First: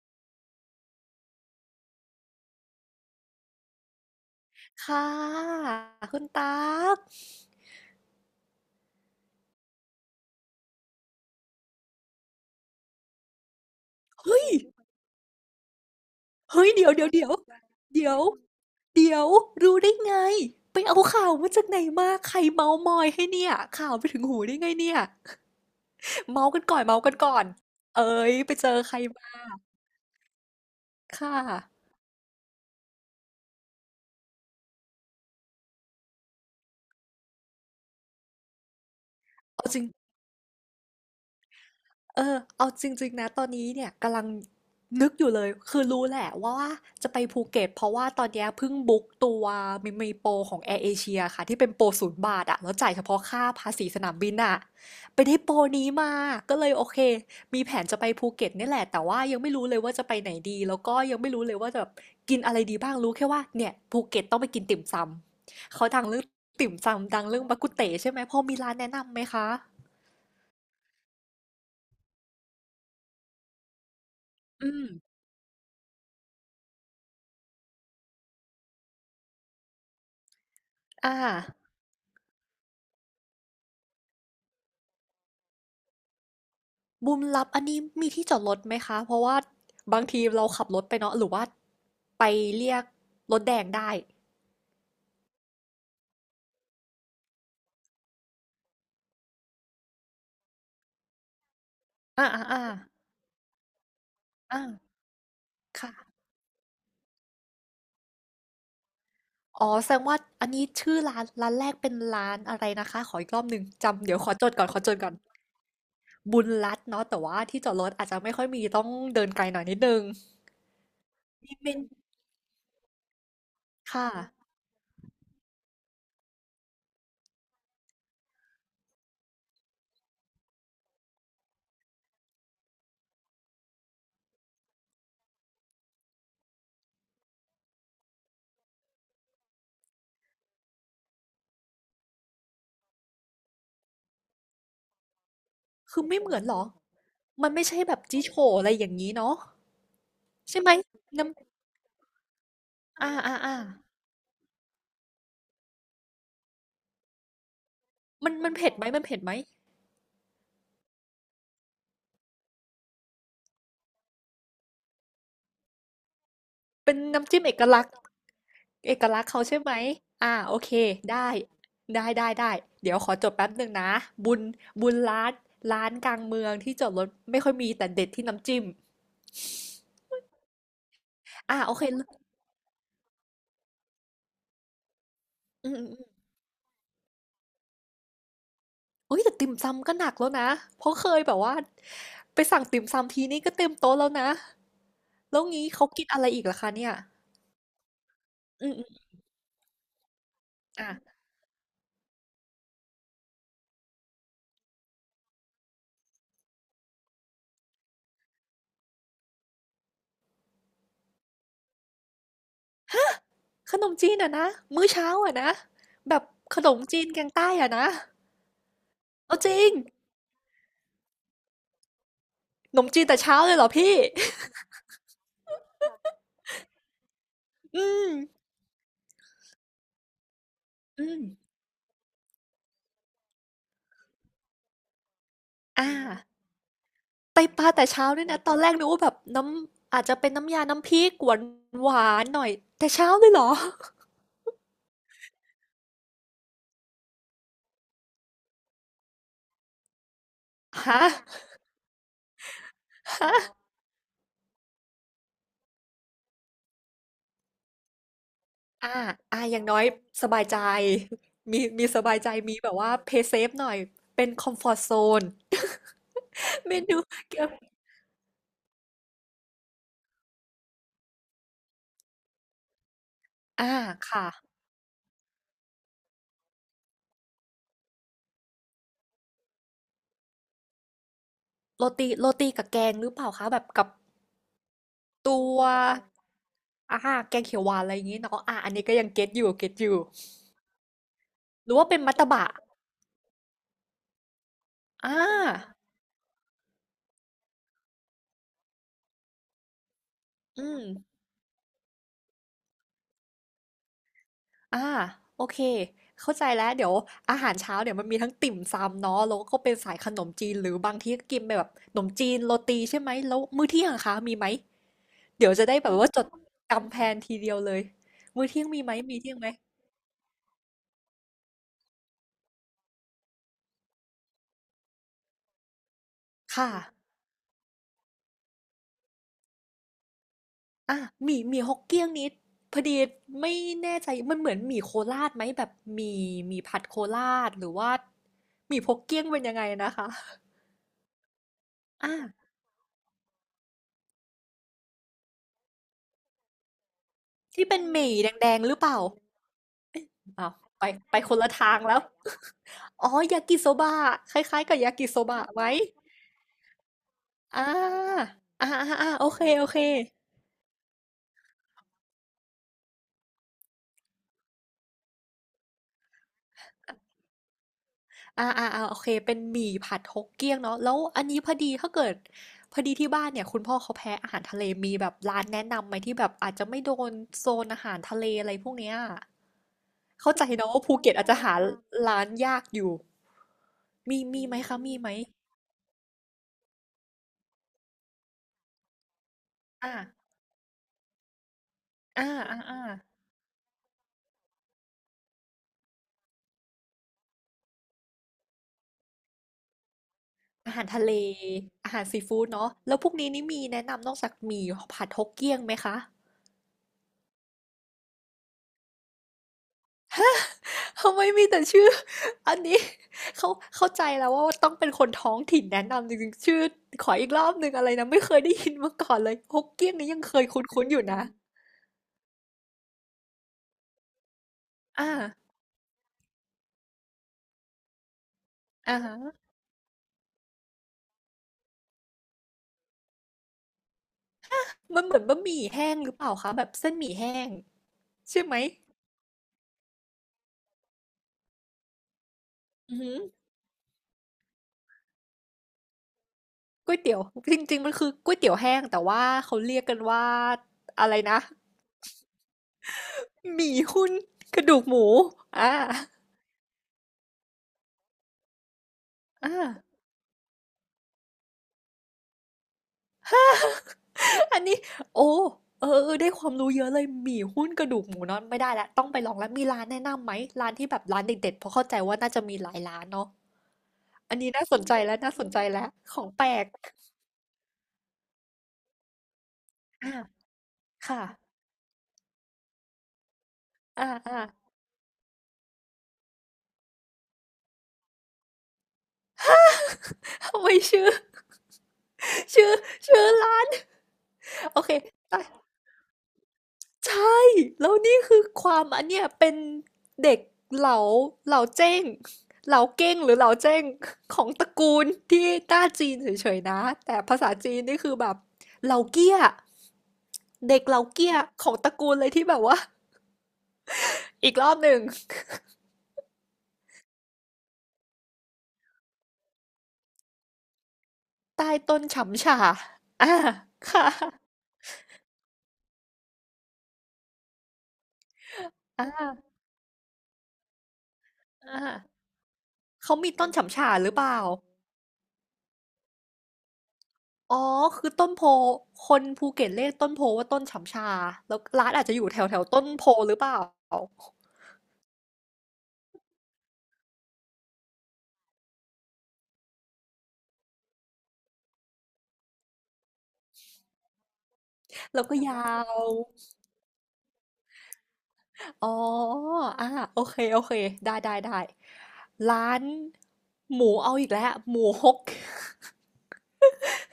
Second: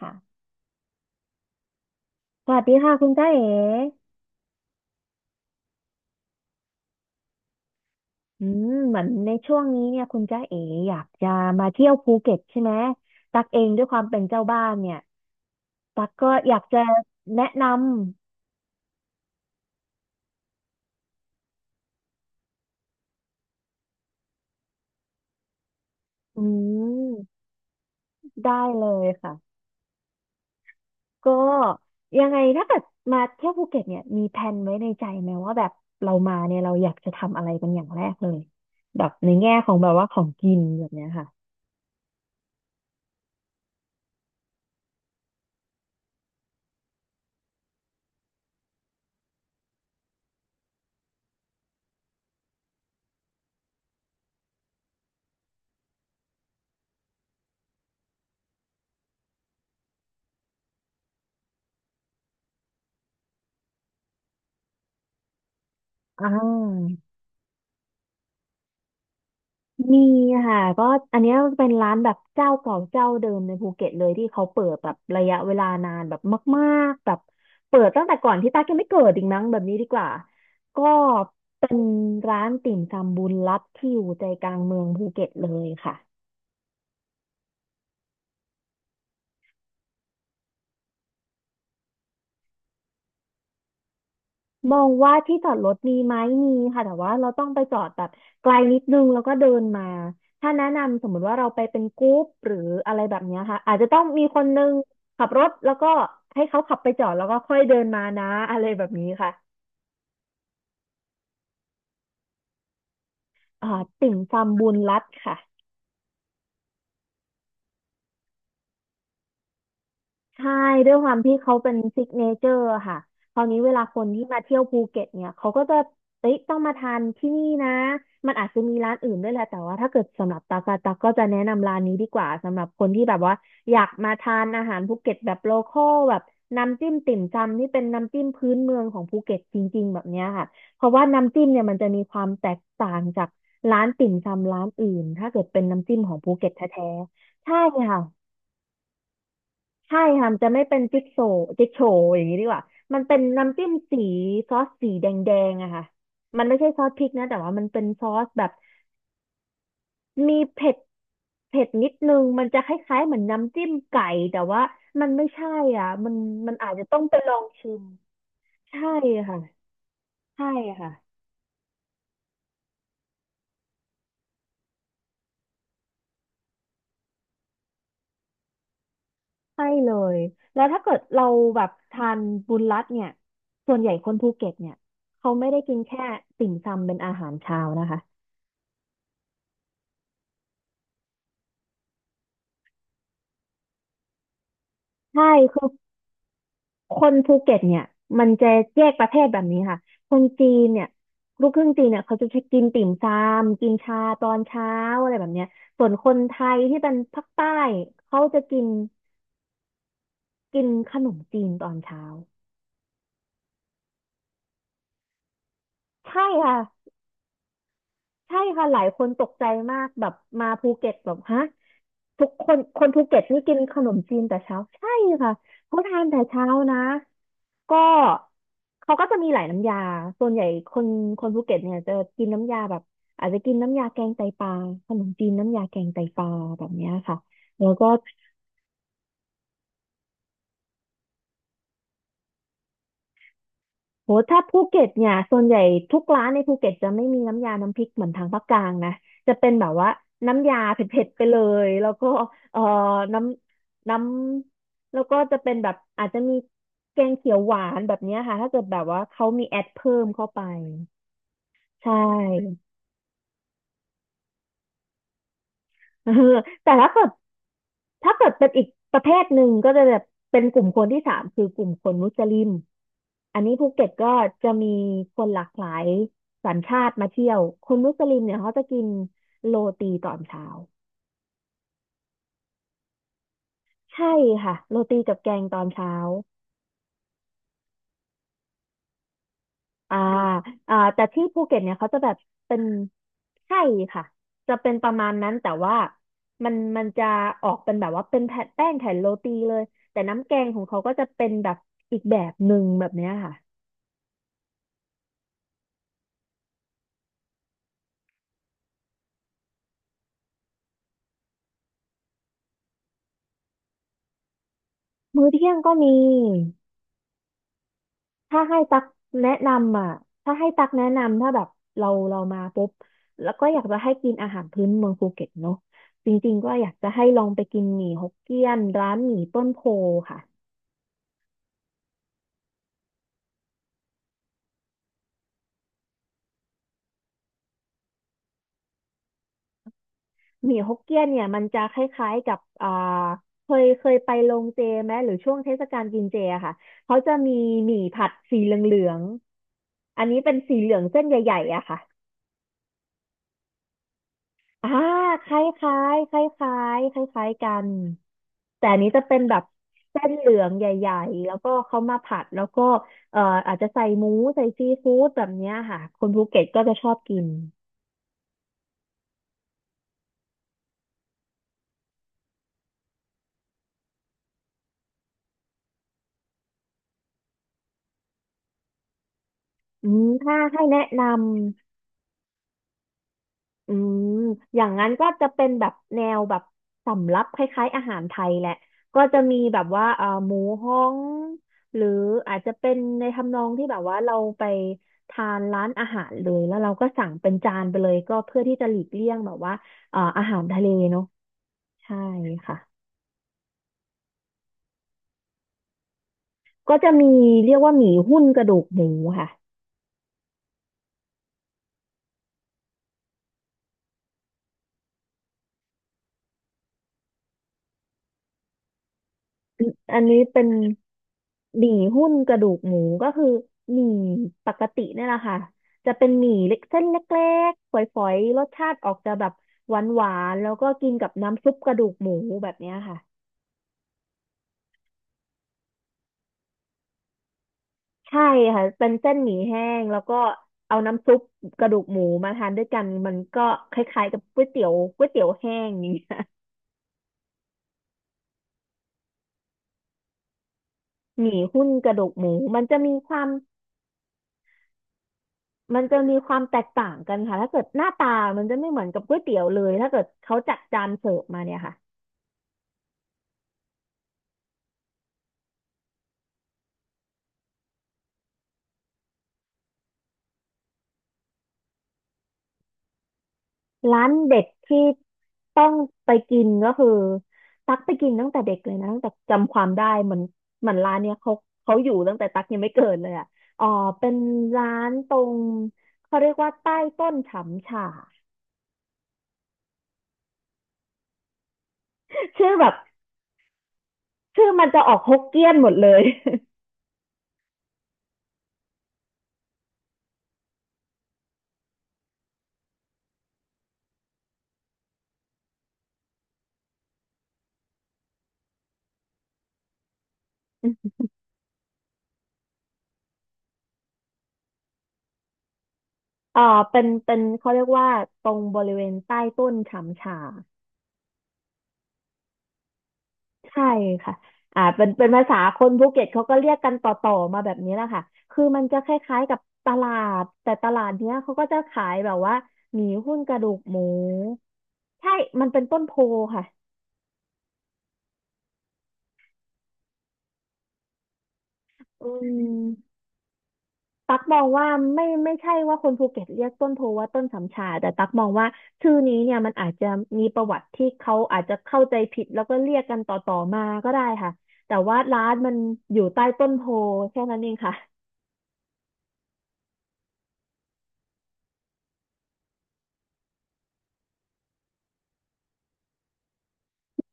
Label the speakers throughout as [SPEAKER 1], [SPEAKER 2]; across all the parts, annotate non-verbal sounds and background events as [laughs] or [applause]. [SPEAKER 1] ค่ะสวัสดีค่ะคุณจ้าเอ๋
[SPEAKER 2] ค่ะคุณตั๊ก
[SPEAKER 1] เหมือนในช่วงนี้เนี่ยคุณจ้าเอ๋อยากจะมาเที่ยวภูเก็ตใช่ไหมตักเองด้วยความเป็นเจ้า
[SPEAKER 2] เฮ้ย
[SPEAKER 1] บ้านเนี่ยตักก็อยาก
[SPEAKER 2] เฮ้ย
[SPEAKER 1] จะ
[SPEAKER 2] เดี๋ยวเดี๋ยวเดี๋ยว
[SPEAKER 1] แนะน
[SPEAKER 2] เดี๋ยวเดี๋ยวรู้ได้ไงไปเอาข่าวมาจากไหนมาใครเมามอยให้เนี่ยข่าวไปถึงหูได้ไงเนี่ย
[SPEAKER 1] ำ
[SPEAKER 2] เมากันก่อนเมากั
[SPEAKER 1] ม
[SPEAKER 2] นก่อนเอ้ยไป
[SPEAKER 1] ได้
[SPEAKER 2] เจอ
[SPEAKER 1] เล
[SPEAKER 2] ใคร
[SPEAKER 1] ยค่ะ
[SPEAKER 2] มา
[SPEAKER 1] ก็
[SPEAKER 2] ค่ะ
[SPEAKER 1] ยังไงถ้าเกิดมาเที่ยวภูเก็ตเนี่ยมีแผนไว้ในใจไหมว่าแบบเรามาเนี่ยเราอยากจะทำอะไรเป็นอย่างแรกเลยแบบในแง่ข
[SPEAKER 2] เอา
[SPEAKER 1] อง
[SPEAKER 2] จ
[SPEAKER 1] แบบว่าของกินแบบเนี้ยค่ะ
[SPEAKER 2] เอาจริงๆนะตอนนี้เนี่ยกำลังนึกอยู่เลยคือรู้แหละว่าจะไปภูเก็ตเพราะว่าตอนเนี้ยเพิ่งบุ๊กตัวมีโปรของแอร์เอเชียค่ะที่เป็นโปรศูนย์บาทอะแล้วจ่ายเฉพาะค่าภาษีสนามบินอะไปได้โปรนี้มาก็เลยโอเคมีแผนจะไปภูเก็ตนี่แหละแต่ว่ายังไม่รู้เลยว่าจะไปไหนดีแล้วก็ยังไม่รู้เลยว่าจะแบบกินอะไรดีบ้างรู้แค่ว่าเนี่ยภูเก็ตต้องไปกินติ่มซำเขาดังเรื่อ
[SPEAKER 1] อ่
[SPEAKER 2] งติ่ม
[SPEAKER 1] า
[SPEAKER 2] ซำดังเรื่องบักกุเตใช่ไหมพอมีร้านแนะนำไหมคะ
[SPEAKER 1] มีค่ะก็อันเนี้ยเป็นร้านแบบเจ้าเก่าเจ้าเดิมในภูเก็ตเลยที่เขาเปิ
[SPEAKER 2] อื
[SPEAKER 1] ด
[SPEAKER 2] ม
[SPEAKER 1] แบบระยะเวลานานแบบมากๆแบบเปิดตั้งแต่ก่อนที่ตากยังไม่เกิดอีกมั้งแบบนี้ดีกว่าก็
[SPEAKER 2] อ่า
[SPEAKER 1] เป็นร้านติ่มซำบุญลับที่อยู่ใจกลางเมืองภูเก็ตเลยค่ะ
[SPEAKER 2] บุญลับอันนี้มีที่จอดรถไหมคะเพราะว่าบางทีเราขับรถไปเนาะหรือว่าไปเรียกรถแดงได้
[SPEAKER 1] มองว่าที่จอดรถมีไหมมีค่ะแต่ว่าเราต้องไปจอดแบบไกลนิดนึงแล้วก็เดินมาถ้าแนะนำสมมติว่าเราไปเป็นกรุ๊
[SPEAKER 2] อ
[SPEAKER 1] ปหรือ
[SPEAKER 2] าๆ
[SPEAKER 1] อะไรแบบเนี้ยค่ะอาจจะต้องมีคน
[SPEAKER 2] ๆ
[SPEAKER 1] นึ
[SPEAKER 2] อา
[SPEAKER 1] งขับรถแล้วก็
[SPEAKER 2] ค่ะ
[SPEAKER 1] ให้เขาขับไปจอดแล้วก็ค่อยเดินมานะอะไรแบบนี้ค่ะ
[SPEAKER 2] อ๋อแสดงว่าอันนี้ชื่อร้านร้านแรกเป็นร้านอะไรนะคะขออีกรอบหนึ่ง
[SPEAKER 1] อ่า
[SPEAKER 2] จำ
[SPEAKER 1] ติ่
[SPEAKER 2] เดี๋
[SPEAKER 1] ม
[SPEAKER 2] ยวขอจด
[SPEAKER 1] ซำ
[SPEAKER 2] ก่อ
[SPEAKER 1] บุ
[SPEAKER 2] นข
[SPEAKER 1] ญ
[SPEAKER 2] อจด
[SPEAKER 1] รัต
[SPEAKER 2] ก่
[SPEAKER 1] น์
[SPEAKER 2] อน
[SPEAKER 1] ค่ะ
[SPEAKER 2] บุญลัดเนาะแต่ว่าที่จอดรถอาจจะไม่ค่อยมีต้องเดินไกลหน่อยนิดหนึ่ง
[SPEAKER 1] ใช่ด้วยความที่
[SPEAKER 2] มี
[SPEAKER 1] เขาเป็
[SPEAKER 2] เป็
[SPEAKER 1] น
[SPEAKER 2] น
[SPEAKER 1] ซิกเนเจอร์ค่ะคราวนี้เวลาคน
[SPEAKER 2] ค่ะ
[SPEAKER 1] ที่มาเที่ยวภูเก็ตเนี่ยเขาก็จะเอ้ยต้องมาทานที่นี่นะมันอาจจะมีร้านอื่นด้วยแหละแต่ว่าถ้าเกิดสำหรับตากาตาก็จะแนะนำร้านนี้ดีกว่าสำหรับคนที่แบบว่าอยากมาทานอาหารภูเก็ตแบบโลคอลแบบน้ำจิ้มติ่มซำนี่เป็นน้ำจิ้มพื้นเมืองของภูเก็ตจริงๆแบบเนี้ยค่ะเพราะว่าน้ำจิ้มเนี่ยมันจะมีความแตกต่างจากร้านติ่มซำร้านอื่นถ้าเกิดเป็นน้ำจิ้
[SPEAKER 2] คื
[SPEAKER 1] ม
[SPEAKER 2] อ
[SPEAKER 1] ของ
[SPEAKER 2] ไม่เห
[SPEAKER 1] ภู
[SPEAKER 2] มือน
[SPEAKER 1] เก็ต
[SPEAKER 2] เหรอ
[SPEAKER 1] แท้ๆ
[SPEAKER 2] มัน
[SPEAKER 1] ใช่
[SPEAKER 2] ไม่ใช่แบ
[SPEAKER 1] ค่ะ
[SPEAKER 2] บจี้โฉ่อะไรอย่างงี้เนาะ
[SPEAKER 1] ใช่ค่ะมันจะ
[SPEAKER 2] ใช่
[SPEAKER 1] ไม่
[SPEAKER 2] ไหม
[SPEAKER 1] เป็นจิ๊กโซ
[SPEAKER 2] น้
[SPEAKER 1] จิ๊กโชว์อย่างนี้ดีกว่ามันเป็น
[SPEAKER 2] ำอ
[SPEAKER 1] น้ำ
[SPEAKER 2] า
[SPEAKER 1] จิ้
[SPEAKER 2] ๆ
[SPEAKER 1] มสีซอสสีแดงๆอะค่ะมันไม่ใช่ซอสพริกนะแต่ว่ามันเป็นซอ
[SPEAKER 2] ๆ
[SPEAKER 1] ส
[SPEAKER 2] มัน
[SPEAKER 1] แบ
[SPEAKER 2] มั
[SPEAKER 1] บ
[SPEAKER 2] นเผ็ดไหมมันเผ็ดไหม
[SPEAKER 1] มีเผ็ดเผ็ดนิดนึงมันจะคล้ายๆเหมือนน้ำจิ้มไก่แต่ว่ามันไม่ใช่อ่ะมันมันอาจจะ
[SPEAKER 2] เป็
[SPEAKER 1] ต้
[SPEAKER 2] น
[SPEAKER 1] องไปล
[SPEAKER 2] น้ำ
[SPEAKER 1] อ
[SPEAKER 2] จิ้ม
[SPEAKER 1] ง
[SPEAKER 2] เอก
[SPEAKER 1] ชิม
[SPEAKER 2] ลักษณ์
[SPEAKER 1] ใช่
[SPEAKER 2] เอกลักษณ์
[SPEAKER 1] ค่ะ
[SPEAKER 2] เขาใช่ไหม อ่า
[SPEAKER 1] ใช่
[SPEAKER 2] โอเค
[SPEAKER 1] ค่ะ
[SPEAKER 2] ได้ ได้เดี๋ยวขอจดแป๊บหนึ่งนะบุญบุญร้านร้านกลางเมืองที่จอดรถไม่ค่อยมีแต่เด็ดที่น้ำจิ้ม
[SPEAKER 1] ใช่เลยแล้วถ้าเกิดเรา
[SPEAKER 2] อ่า
[SPEAKER 1] แบบ
[SPEAKER 2] โอเค
[SPEAKER 1] ทานบุญรัตน์เนี่ยส่วนใหญ่คนภูเก็ตเนี่ยเขาไม่ได้
[SPEAKER 2] อื
[SPEAKER 1] กิ
[SPEAKER 2] ม
[SPEAKER 1] น
[SPEAKER 2] อืม
[SPEAKER 1] แค่
[SPEAKER 2] อืม
[SPEAKER 1] ติ่มซำเป็นอาหารเช้านะคะ
[SPEAKER 2] เอ้ยแต่ติ่มซำก็หนักแล้วนะเพราะเคยแบบว่าไปสั่งติ่มซำทีนี้ก็เต็มโต๊ะแล้วนะ
[SPEAKER 1] ใช่
[SPEAKER 2] แล้ว
[SPEAKER 1] คื
[SPEAKER 2] งี้
[SPEAKER 1] อ
[SPEAKER 2] เขากินอะไรอีกล่ะคะเนี่
[SPEAKER 1] ค
[SPEAKER 2] ย
[SPEAKER 1] นภูเก็ตเนี่ยมันจะ
[SPEAKER 2] อืม
[SPEAKER 1] แย
[SPEAKER 2] อืม
[SPEAKER 1] กประเภทแบบนี้ค่ะคนจีนเนี่ย
[SPEAKER 2] อ่ะ
[SPEAKER 1] ลูกครึ่งจีนเนี่ยเขาจะกินติ่มซำกินชาตอนเช้าอะไรแบบเนี้ยส่วนคนไทยที่เป็นภาคใต้เขาจะกินกินขนมจีนตอนเช้า
[SPEAKER 2] ขนมจีนอะนะมื้อเช้าอะนะแบ
[SPEAKER 1] ใช่
[SPEAKER 2] บขนม
[SPEAKER 1] ค่ะ
[SPEAKER 2] จีนแกงใต้อะนะ
[SPEAKER 1] ใช่ค่ะหลายคนตก
[SPEAKER 2] เอา
[SPEAKER 1] ใจ
[SPEAKER 2] จริง
[SPEAKER 1] มากแบบมาภูเก็ตแบบฮะทุกคน
[SPEAKER 2] ข
[SPEAKER 1] ค
[SPEAKER 2] นม
[SPEAKER 1] นภู
[SPEAKER 2] จีน
[SPEAKER 1] เก็
[SPEAKER 2] แต่
[SPEAKER 1] ต
[SPEAKER 2] เช้า
[SPEAKER 1] นี่
[SPEAKER 2] เล
[SPEAKER 1] กิ
[SPEAKER 2] ย
[SPEAKER 1] น
[SPEAKER 2] เหรอ
[SPEAKER 1] ขน
[SPEAKER 2] พี่
[SPEAKER 1] มจีนแต่เช้าใช่ค่ะเขาทานแต่เช้านะ
[SPEAKER 2] [laughs]
[SPEAKER 1] ก็
[SPEAKER 2] อืม
[SPEAKER 1] เขาก็จะมีหลายน้ำยาส่วนใหญ่คน
[SPEAKER 2] อื
[SPEAKER 1] ค
[SPEAKER 2] ม
[SPEAKER 1] นภูเก็ตเนี่ยจะกินน้ำยาแบบอาจจะกินน้ำยาแกงไตปลาขนมจีนน้ำยาแกง
[SPEAKER 2] อา
[SPEAKER 1] ไตปลาแบบเนี้ยค่ะ
[SPEAKER 2] ไปป
[SPEAKER 1] แล้
[SPEAKER 2] ลา
[SPEAKER 1] ว
[SPEAKER 2] แต่
[SPEAKER 1] ก็
[SPEAKER 2] เช้าด้วยนะตอนแรกนึกว่าแบบน้ำอาจจะเป็นน้ำยาน้ำพริกหวานหวานหน่อยแต่เช้าเลยเหรอ
[SPEAKER 1] โหถ้าภูเก็ตเนี่ยส่วนใหญ่ทุกร้านในภูเก็ตจะไม่มีน้ำยาน้ำพริกเหมือนทางภาคกลางนะจะเป็นแบบว่าน้ำยาเผ
[SPEAKER 2] ฮะ
[SPEAKER 1] ็ดๆไปเลยแล้วก็เอ่อน้
[SPEAKER 2] ฮะ
[SPEAKER 1] น้ำแล้วก็จะเป็นแบบอาจจะมีแกงเขียวหวานแบบเนี้ยค่ะถ้าเกิดแบบ
[SPEAKER 2] อา
[SPEAKER 1] ว่าเขา
[SPEAKER 2] อา
[SPEAKER 1] มี
[SPEAKER 2] อ
[SPEAKER 1] แอ
[SPEAKER 2] ย่าง
[SPEAKER 1] ด
[SPEAKER 2] น้อย
[SPEAKER 1] เพิ่ม
[SPEAKER 2] ส
[SPEAKER 1] เข้าไป
[SPEAKER 2] บายใจ มี มี
[SPEAKER 1] ใช่
[SPEAKER 2] สบายใจมีแบบว่า Play safe หน่อยเป็นคอมฟอร์ตโซน
[SPEAKER 1] เออ
[SPEAKER 2] [laughs]
[SPEAKER 1] แต่
[SPEAKER 2] เม
[SPEAKER 1] ถ้า
[SPEAKER 2] นู
[SPEAKER 1] เกิด
[SPEAKER 2] เกี่ยว
[SPEAKER 1] ถ้าเกิดเป็นอีกประเภทหนึ่งก็จะแบบเป็นกลุ่มคนที่สามคือกลุ่มคนมุสลิมอันนี้ภู
[SPEAKER 2] อา
[SPEAKER 1] เก็ตก็
[SPEAKER 2] ค่ะ
[SPEAKER 1] จะมีคนหลากหลายสัญชาติมาเที่ยวคนมุสลิมเนี่ยเขาจะกินโรตีตอนเช้า
[SPEAKER 2] โรตี โรตีกับแกงหรือเปล่าคะแบบกับ
[SPEAKER 1] ใช่ค่ะโรตีกับแก
[SPEAKER 2] ตั
[SPEAKER 1] งต
[SPEAKER 2] ว
[SPEAKER 1] อนเช้า
[SPEAKER 2] อาแกงเขียวหวานอะไรอย่างงี้เนาะอาอันนี้ก็ยังเก็ตอยู่เก็ตอ
[SPEAKER 1] อ่า
[SPEAKER 2] ยู่
[SPEAKER 1] อ่าแต่ที่ภูเก็ต
[SPEAKER 2] ห
[SPEAKER 1] เนี่
[SPEAKER 2] รื
[SPEAKER 1] ย
[SPEAKER 2] อว่า
[SPEAKER 1] เขา
[SPEAKER 2] เป็
[SPEAKER 1] จะ
[SPEAKER 2] น
[SPEAKER 1] แบ
[SPEAKER 2] มั
[SPEAKER 1] บ
[SPEAKER 2] ตตบะ
[SPEAKER 1] เป็นใช่ค่ะจะเป็นประมาณ
[SPEAKER 2] อา
[SPEAKER 1] นั้นแต่ว่ามันมันจะออกเป็นแบบว่าเป็นแผ่นแป้งแผ่นโรตีเลยแต่น้ำแกงของ
[SPEAKER 2] อื
[SPEAKER 1] เขา
[SPEAKER 2] ม
[SPEAKER 1] ก็จะเป็นแบบอีกแบบหนึ่งแบบเนี้ยค่ะ
[SPEAKER 2] อาโอเคเข้าใจแล้วเดี๋ยวอาหารเช้าเนี่ยวมันมีทั้งติ่มซำเนาะแล้วก็เป็นสายขนมจีนหรือบางทีก็กินไปแบบขนมจีนโรตีใช่ไหมแล้วมื้อเที่ยงอะคะมีไหม
[SPEAKER 1] มื้อเที่
[SPEAKER 2] เดี๋ย
[SPEAKER 1] ย
[SPEAKER 2] ว
[SPEAKER 1] ง
[SPEAKER 2] จะ
[SPEAKER 1] ก็
[SPEAKER 2] ได้แบ
[SPEAKER 1] มี
[SPEAKER 2] บว่าจดจำแพลนทีเดียวเลย
[SPEAKER 1] ถ้า
[SPEAKER 2] มื้อ
[SPEAKER 1] ให้
[SPEAKER 2] เที่ยง
[SPEAKER 1] ตั
[SPEAKER 2] มี
[SPEAKER 1] ก
[SPEAKER 2] ไหมมี
[SPEAKER 1] แนะ
[SPEAKER 2] เที่ยงไหม
[SPEAKER 1] นำอ่ะถ้าให้ตักแนะนำถ้าแบบเรามาปุ๊บแล้วก็อยากจะให้กินอาหารพื้นเมืองภูเก็ตเนาะจริงๆก็อ
[SPEAKER 2] ค่ะ
[SPEAKER 1] ยากจะให้ลองไปกินหมี่ฮกเกี้ยนร้านหมี่ต้นโพค่ะ
[SPEAKER 2] อ่ะหมี่ฮกเกี้ยงนี้พอดีไม่แน่ใจมันเหมือนหมี่โคราชไหมแบบหมี่หมี่ผัดโคราชหรือว่าหมี่ฮกเกี้ยงเป็นยังไงนะคะ
[SPEAKER 1] หมี่ฮกเกี้ยนเนี่ยมันจะคล้า
[SPEAKER 2] อ่ะ
[SPEAKER 1] ยๆกับอ่าเคยไปโรงเจไหมหรือช่วงเทศกาลกินเจอะค่ะเขาจะมี
[SPEAKER 2] ที่
[SPEAKER 1] ห
[SPEAKER 2] เป็
[SPEAKER 1] มี่
[SPEAKER 2] นห
[SPEAKER 1] ผัด
[SPEAKER 2] มี่
[SPEAKER 1] สี
[SPEAKER 2] แด
[SPEAKER 1] เ
[SPEAKER 2] งๆห
[SPEAKER 1] ห
[SPEAKER 2] รื
[SPEAKER 1] ลื
[SPEAKER 2] อเป
[SPEAKER 1] อ
[SPEAKER 2] ล่า
[SPEAKER 1] งๆอันนี้เป็น
[SPEAKER 2] อ้าว
[SPEAKER 1] สีเหลือง
[SPEAKER 2] ไป
[SPEAKER 1] เส้น
[SPEAKER 2] ไป
[SPEAKER 1] ให
[SPEAKER 2] ค
[SPEAKER 1] ญ่
[SPEAKER 2] นละ
[SPEAKER 1] ๆอะ
[SPEAKER 2] ทา
[SPEAKER 1] ค่ะ
[SPEAKER 2] งแล้ว [laughs] อ๋อยากิโซบะคล้าย
[SPEAKER 1] อ่า
[SPEAKER 2] ๆกับยากิโซ
[SPEAKER 1] คล้า
[SPEAKER 2] บะไหม
[SPEAKER 1] ยๆคล้ายๆคล้ายคล้ายๆกั
[SPEAKER 2] อ่
[SPEAKER 1] น
[SPEAKER 2] า
[SPEAKER 1] แต่
[SPEAKER 2] อ่า
[SPEAKER 1] อันนี้
[SPEAKER 2] อ่า
[SPEAKER 1] จะ
[SPEAKER 2] อ่า
[SPEAKER 1] เป็น
[SPEAKER 2] โอ
[SPEAKER 1] แบ
[SPEAKER 2] เค
[SPEAKER 1] บ
[SPEAKER 2] โอเค
[SPEAKER 1] เส้นเหลืองใหญ่ๆแล้วก็เขามาผัดแล้วก็เอ่ออาจจะใส่หมูใส่ซีฟู้ดแบบเนี้ยค่ะคนภูเก็ตก็จะชอบกิน
[SPEAKER 2] อ่าโอเคเป็นหมี่ผัดฮกเกี้ยงเนาะแล้วอันนี้พอดีถ้าเกิดพอดีที่บ้านเนี่ยคุณพ่อเขาแพ้อาหารทะเลมีแบบร้านแนะนำไหมที่แบบอาจจะไม่โดนโซนอาหารทะเลอะไรพวกเนี้ย
[SPEAKER 1] อืม
[SPEAKER 2] เข้า
[SPEAKER 1] ถ้า
[SPEAKER 2] ใจ
[SPEAKER 1] ให้
[SPEAKER 2] เนาะ
[SPEAKER 1] แนะ
[SPEAKER 2] ว่าภู
[SPEAKER 1] น
[SPEAKER 2] เก็ตอาจจะหา
[SPEAKER 1] ำ
[SPEAKER 2] ร้านยากอยู่
[SPEAKER 1] อืม
[SPEAKER 2] มีไหม
[SPEAKER 1] อย่าง
[SPEAKER 2] คะ
[SPEAKER 1] นั้น
[SPEAKER 2] มี
[SPEAKER 1] ก็
[SPEAKER 2] ไหม
[SPEAKER 1] จะเป็นแบบแนวแบบสำรับคล้ายๆอาหารไทยแหละก็จะมีแบบว่า
[SPEAKER 2] อ่า
[SPEAKER 1] หมูฮ้อง หรือ
[SPEAKER 2] อ่า
[SPEAKER 1] อาจจะ
[SPEAKER 2] อ่า
[SPEAKER 1] เป็น
[SPEAKER 2] อ่า
[SPEAKER 1] ในทำนองที่แบบว่าเราไปทานร้านอาหารเลยแล้วเราก็สั่งเป็นจานไปเลยก็เพื่อที่จะหลีกเลี่ยงแบบว่าอาหารทะเล
[SPEAKER 2] อาหาร
[SPEAKER 1] เนาะ
[SPEAKER 2] ทะเลอา
[SPEAKER 1] ใช่
[SPEAKER 2] หารซีฟู้ด
[SPEAKER 1] ค่ะ
[SPEAKER 2] เนาะแล้วพวกนี้นี่มีแนะนำนอกจากหมี่ผัดฮกเกี้ยงไหมคะ
[SPEAKER 1] ก็จะมีเรียกว่าหมี่หุ้นกระดูกหมูค่ะ
[SPEAKER 2] ทำไมมีแต่ชื่ออันนี้เขาเข้าใจแล้วว่าต้องเป็นคนท้องถิ่นแนะนำจริงๆชื่อขออีกรอบหนึ่งอะไรนะไม่เคยได้ยินมาก่อนเลยฮกเกี้ยง
[SPEAKER 1] อัน
[SPEAKER 2] นี่ยั
[SPEAKER 1] นี้
[SPEAKER 2] งเค
[SPEAKER 1] เป็
[SPEAKER 2] ย
[SPEAKER 1] น
[SPEAKER 2] คุ้นๆอยู่นะ
[SPEAKER 1] หมี่หุ้นกระดูกหมูก็คือหมี่ปกติเนี่ยแห
[SPEAKER 2] อ่า
[SPEAKER 1] ละค่ะจะเป็นหมี่เล็กเส้นเล็กๆฝอยๆรสชาติออ
[SPEAKER 2] อ่า
[SPEAKER 1] กจะแบบ
[SPEAKER 2] ฮะ
[SPEAKER 1] หวานๆแล้วก็กินกับน้ำซุปกระดูกหมูแบบเนี้ยค่ะ
[SPEAKER 2] มันเหมือนบะหมี่แห้งหรือเปล่าคะแบบเส้นหมี่แห้ง
[SPEAKER 1] ใช่
[SPEAKER 2] ใช่ไหม
[SPEAKER 1] ค่ะเป็นเส้นหมี่แห้งแล้วก็เอาน้ำซุปกระดูกหมูมาทานด้วยกัน
[SPEAKER 2] อือ
[SPEAKER 1] มั
[SPEAKER 2] หื
[SPEAKER 1] น
[SPEAKER 2] อ
[SPEAKER 1] ก็คล้ายๆกับก๋วยเตี๋ยวก๋วยเตี๋ยวแห้งอย่างเงี้ย
[SPEAKER 2] ก๋วยเตี๋ยวจริงๆมันคือก๋วยเตี๋ยวแห้งแต่ว่าเขาเรียกกันว่าอะไร
[SPEAKER 1] [laughs] ห
[SPEAKER 2] นะ
[SPEAKER 1] มี่หุ้นกระดูกหมูมันจะมีความ
[SPEAKER 2] หมี่หุ้นกระดูกหมูอ่า
[SPEAKER 1] มันจะมีความแตกต่างกันค่ะถ้าเกิดหน้าตามันจะไม่เหมือนกับก๋วยเตี๋ยว
[SPEAKER 2] อา
[SPEAKER 1] เลยถ้าเกิดเขาจัดจานเสิร์ฟมาเนี่ยค่ะ
[SPEAKER 2] [laughs] อันนี้โอ้เออ ได้ความรู้เยอะเลยหมี่หุ้นกระดูกหมูน็อนไม่ได้แล้ว ต้องไปลองแล้วมีร้านแนะนำไหมร้านที่แบบร้านเด็ดๆเพราะเข้าใจว่าน่าจะมีหลายร้านเนาะ
[SPEAKER 1] ร้าน
[SPEAKER 2] อัน
[SPEAKER 1] เด็ด
[SPEAKER 2] นี้น่าส
[SPEAKER 1] ที่
[SPEAKER 2] นใจแล้วน่าสนใจ
[SPEAKER 1] ต้อง
[SPEAKER 2] แล้ว
[SPEAKER 1] ไป
[SPEAKER 2] ของ
[SPEAKER 1] กิ
[SPEAKER 2] แป
[SPEAKER 1] น
[SPEAKER 2] ลก
[SPEAKER 1] ก็คือตักไปกินตั้งแต่เด็กเลยนะตั้งแต่จำความได้เห
[SPEAKER 2] อา
[SPEAKER 1] มือนเหมือนร้านเนี้ย
[SPEAKER 2] ค่ะ
[SPEAKER 1] เขาอยู่ตั้งแต่ตักยังไม่เกิดเลยอ่ะอ๋อ
[SPEAKER 2] อ
[SPEAKER 1] เป็นร้า
[SPEAKER 2] า
[SPEAKER 1] นตรงเขาเรียกว่าใต้ต้นฉำฉ่า
[SPEAKER 2] ๆทำไมชื่อ
[SPEAKER 1] [laughs] ชื่อแบ
[SPEAKER 2] ชื่อ
[SPEAKER 1] บ
[SPEAKER 2] ชื่อร้าน
[SPEAKER 1] ชื่อมัน
[SPEAKER 2] โอ
[SPEAKER 1] จะออกฮ
[SPEAKER 2] เค
[SPEAKER 1] กเกี้ยนหมดเลย
[SPEAKER 2] ใช่แล้วนี่คือความอันเนี้ยเป็นเด็กเหลาเหลาเจ้งเหลาเก้งหรือเหลาเจ้งของตระกูลที่ต้าจีนเฉยๆนะแต่ภาษาจีนนี่คือแบบเหลาเกี้ยเด็กเห
[SPEAKER 1] [laughs]
[SPEAKER 2] ลาเกี้ยของตระกูลเลยที่แบบว่าอีกรอบหนึ่ง
[SPEAKER 1] เออเป็นเขาเรียกว่าตรงบริเวณใต้ต้นฉำฉา
[SPEAKER 2] ใต้ต้นฉ่ำฉ่าอ่า
[SPEAKER 1] ใช่
[SPEAKER 2] ค่ะ
[SPEAKER 1] ค่ะอ่าเป็นภาษาคนภูเก็ตเขาก็เรียกกันต่อๆมาแบบนี้แหละค่ะคือมันจะคล้ายๆกับ
[SPEAKER 2] อ่า
[SPEAKER 1] ตลาดแต่ตลาดเนี้ยเขาก็จะ
[SPEAKER 2] อ่า
[SPEAKER 1] ขายแบบว่าหมีหุ้
[SPEAKER 2] เขา
[SPEAKER 1] นก
[SPEAKER 2] มี
[SPEAKER 1] ระดู
[SPEAKER 2] ต้น
[SPEAKER 1] กห
[SPEAKER 2] ฉ่ำ
[SPEAKER 1] มู
[SPEAKER 2] ฉ่าหรือเปล่า
[SPEAKER 1] ใช่มันเป็นต้นโพค่ะ
[SPEAKER 2] อ๋อคือต้นโพคนภูเก็ตเรียกต้นโพว่าต้นฉ่ำชาแล้วร้านอา
[SPEAKER 1] อื
[SPEAKER 2] จจะอยู่แถวแถวต้น
[SPEAKER 1] ม
[SPEAKER 2] โพหรือเปล่า
[SPEAKER 1] ตักมองว่าไม่ใช่ว่าคนภูเก็ตเรียกต้นโพว่าต้นสำชาแต่ตักมองว่าชื่อนี้เนี่ยมันอาจจะมีประวัติที่เขาอาจจะเข้าใจผิดแล้วก็เรียกกันต่อๆมาก็ได้ค่ะแต่ว่า
[SPEAKER 2] แล้
[SPEAKER 1] ร้า
[SPEAKER 2] ว
[SPEAKER 1] น
[SPEAKER 2] ก็
[SPEAKER 1] มัน
[SPEAKER 2] ยา
[SPEAKER 1] อยู่
[SPEAKER 2] ว
[SPEAKER 1] ใต้ต้นโพแค่นั้นเองค่ะ
[SPEAKER 2] อ๋ออ่าโอเคโอเคได้ได้ได้ ร้านหมูเอาอีกแล้ว หมูฮก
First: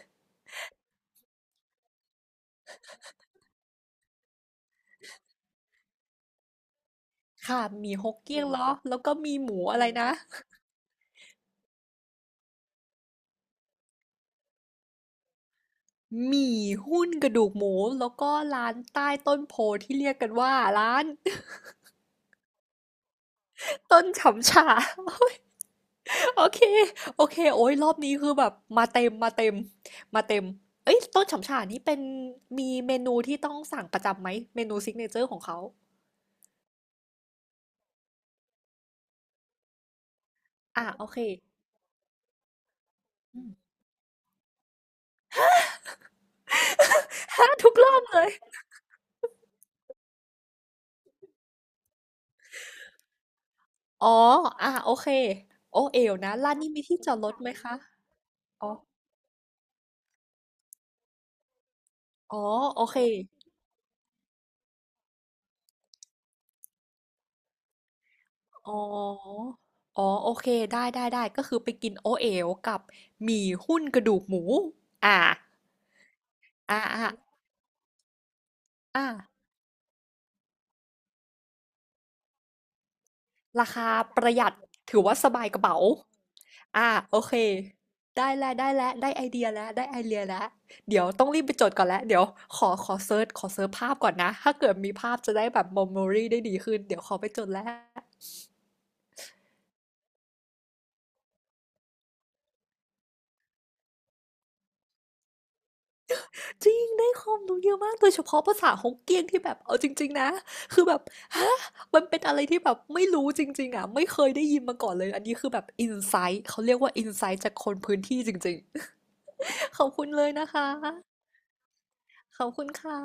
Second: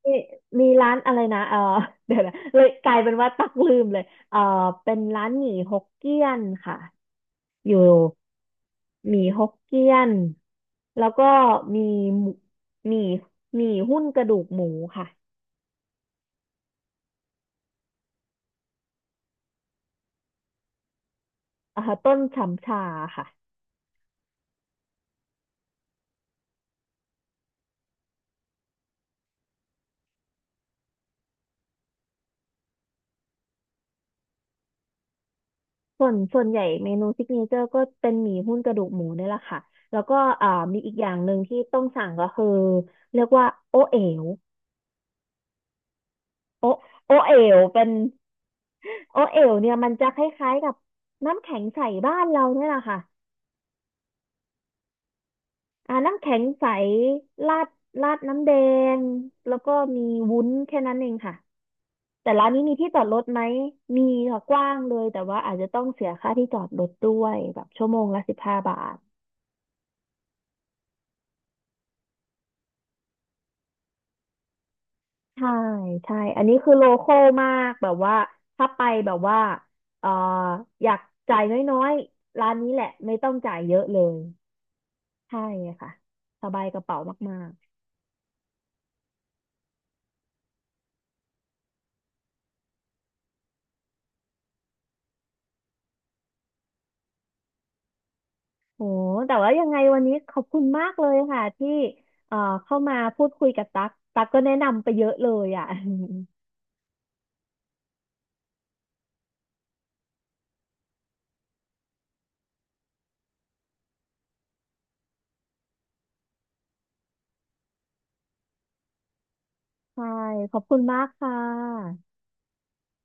[SPEAKER 1] มีมีร้านอะไรนะเออ [laughs] เดี๋ยวนะเลยกลายเป็นว่าตักลืมเลยเออเป็นร้านหมี่ฮกเกี้ยนค่ะ
[SPEAKER 2] ค่ะ
[SPEAKER 1] อยู่
[SPEAKER 2] หมี่ฮกเกี้ยงเนาะแล้ว
[SPEAKER 1] ห
[SPEAKER 2] ก็
[SPEAKER 1] มี่
[SPEAKER 2] มี
[SPEAKER 1] ฮ
[SPEAKER 2] ห
[SPEAKER 1] ก
[SPEAKER 2] มูอะ
[SPEAKER 1] เกี้
[SPEAKER 2] ไร
[SPEAKER 1] ย
[SPEAKER 2] นะ
[SPEAKER 1] น แล้วก็มีหมูหมี่หมี่หุ้นกระดูกหมูค่ะ
[SPEAKER 2] หมี่หุ้นกระดูกหมู แล้วก็ร้านใต้ต้นโพธิ์ที่เรียกกันว่าร้าน [laughs]
[SPEAKER 1] อ่าต้นฉ่ำชาค่ะ
[SPEAKER 2] ต้นฉำฉา [laughs] โอเค โอเคโอ้ยรอบนี้คือแบบมาเต็มมาเต็มมาเต็มเอ้ยต้นฉำฉานี่เป็นมีเมนูที่ต้องสั่งประจำไหม เมนูซิกเนเจอร์ของเขา
[SPEAKER 1] ส่วนใหญ่เมนูซิกเนเจอร์ก็เป็นหมี่หุ้นกระดูกหมูนี่แหละค่ะแล้วก็อ่ามี
[SPEAKER 2] อ่ะ
[SPEAKER 1] อีกอ
[SPEAKER 2] โอ
[SPEAKER 1] ย่าง
[SPEAKER 2] เค
[SPEAKER 1] หนึ่งที่ต้องสั่งก็คือเรียกว่าโอเอ๋วโอเอ๋
[SPEAKER 2] [laughs] ฮะ
[SPEAKER 1] ว
[SPEAKER 2] ทุก
[SPEAKER 1] เป็
[SPEAKER 2] ร
[SPEAKER 1] น
[SPEAKER 2] อบเลย
[SPEAKER 1] โอเอ๋วเนี่ยมันจะคล้ายๆกับน้ำแข็งใสบ้านเราเนี่ยแหละค่ะ
[SPEAKER 2] อ๋ออ่ะโอเคโอ
[SPEAKER 1] อ่า
[SPEAKER 2] เอว
[SPEAKER 1] น้ำ
[SPEAKER 2] นะ
[SPEAKER 1] แข็ง
[SPEAKER 2] ลาน
[SPEAKER 1] ใส
[SPEAKER 2] นี้มีที่จอดรถไหม
[SPEAKER 1] ราด
[SPEAKER 2] คะ
[SPEAKER 1] ราดน้ำแด
[SPEAKER 2] อ๋อ
[SPEAKER 1] งแล้วก็มีวุ้นแค่นั้นเองค่ะแต่
[SPEAKER 2] อ๋อ
[SPEAKER 1] ร้านนี้มี
[SPEAKER 2] โอ
[SPEAKER 1] ที่
[SPEAKER 2] เค
[SPEAKER 1] จอดรถไหมมีค่ะกว้างเลยแต่ว่าอาจจะต้องเสียค่าที่จอดรถด้วยแบบชั่วโมงละสิบห้า
[SPEAKER 2] อ๋อ
[SPEAKER 1] บาท
[SPEAKER 2] อ๋อโอเคได้ได้ได้ก็คือไปกินโอเอวกับหมี่หุ้นกระดูกหมูอ่า
[SPEAKER 1] ใช่ใช่อันนี้คือ
[SPEAKER 2] อ่า
[SPEAKER 1] โลค
[SPEAKER 2] อ่า
[SPEAKER 1] อลมากแบบว่าถ้าไป
[SPEAKER 2] อ่า
[SPEAKER 1] แบบว่าเอ่ออยากจ่ายน้อยๆร้านนี้แหละไม่ต้องจ่าย
[SPEAKER 2] รา
[SPEAKER 1] เยอะ
[SPEAKER 2] คา
[SPEAKER 1] เลย
[SPEAKER 2] ประหยัดถือว่าส
[SPEAKER 1] ใช่
[SPEAKER 2] บายกระเป๋า
[SPEAKER 1] ค่ะสบายกระเป๋า
[SPEAKER 2] โอเค
[SPEAKER 1] มาก
[SPEAKER 2] ได้แล้วได้แล้วได้ไอเดียแล้วได้ไอเดียแล้วเดี๋ยวต้องรีบไปจดก่อนแล้วเดี๋ยวขอเซิร์ชภาพก่อนนะถ้าเกิดมีภาพจะได้แบบ memory ได้ดีขึ้นเดี๋ยวขอไปจดแล้ว
[SPEAKER 1] โหแต่ว่ายังไงวันนี้ขอบคุณมากเลยค่ะที่เอ่อเข้ามาพูดคุยกับตั๊กตั๊กก็แนะนำไปเยอะเลยอ่ะ [laughs]
[SPEAKER 2] จริงได้ความรู้เยอะมากโดยเฉพาะภาษาฮกเกี้ยนที่แบบเอาจริงๆนะคือแบบฮะมันเป็นอะไรที่แบบไม่รู้จริงๆอ่ะไม่เคยได้ยินมาก่อนเลยอันนี้คือแบบอินไซต์เขาเรียกว่าอินไซต์จากคนพื้นที่จริงๆ [laughs] ขอบคุ
[SPEAKER 1] ใช่
[SPEAKER 2] ณเลยนะ
[SPEAKER 1] ข
[SPEAKER 2] ค
[SPEAKER 1] อบคุณมาก
[SPEAKER 2] ะ
[SPEAKER 1] ค่ะ
[SPEAKER 2] ขอบคุณค่ะ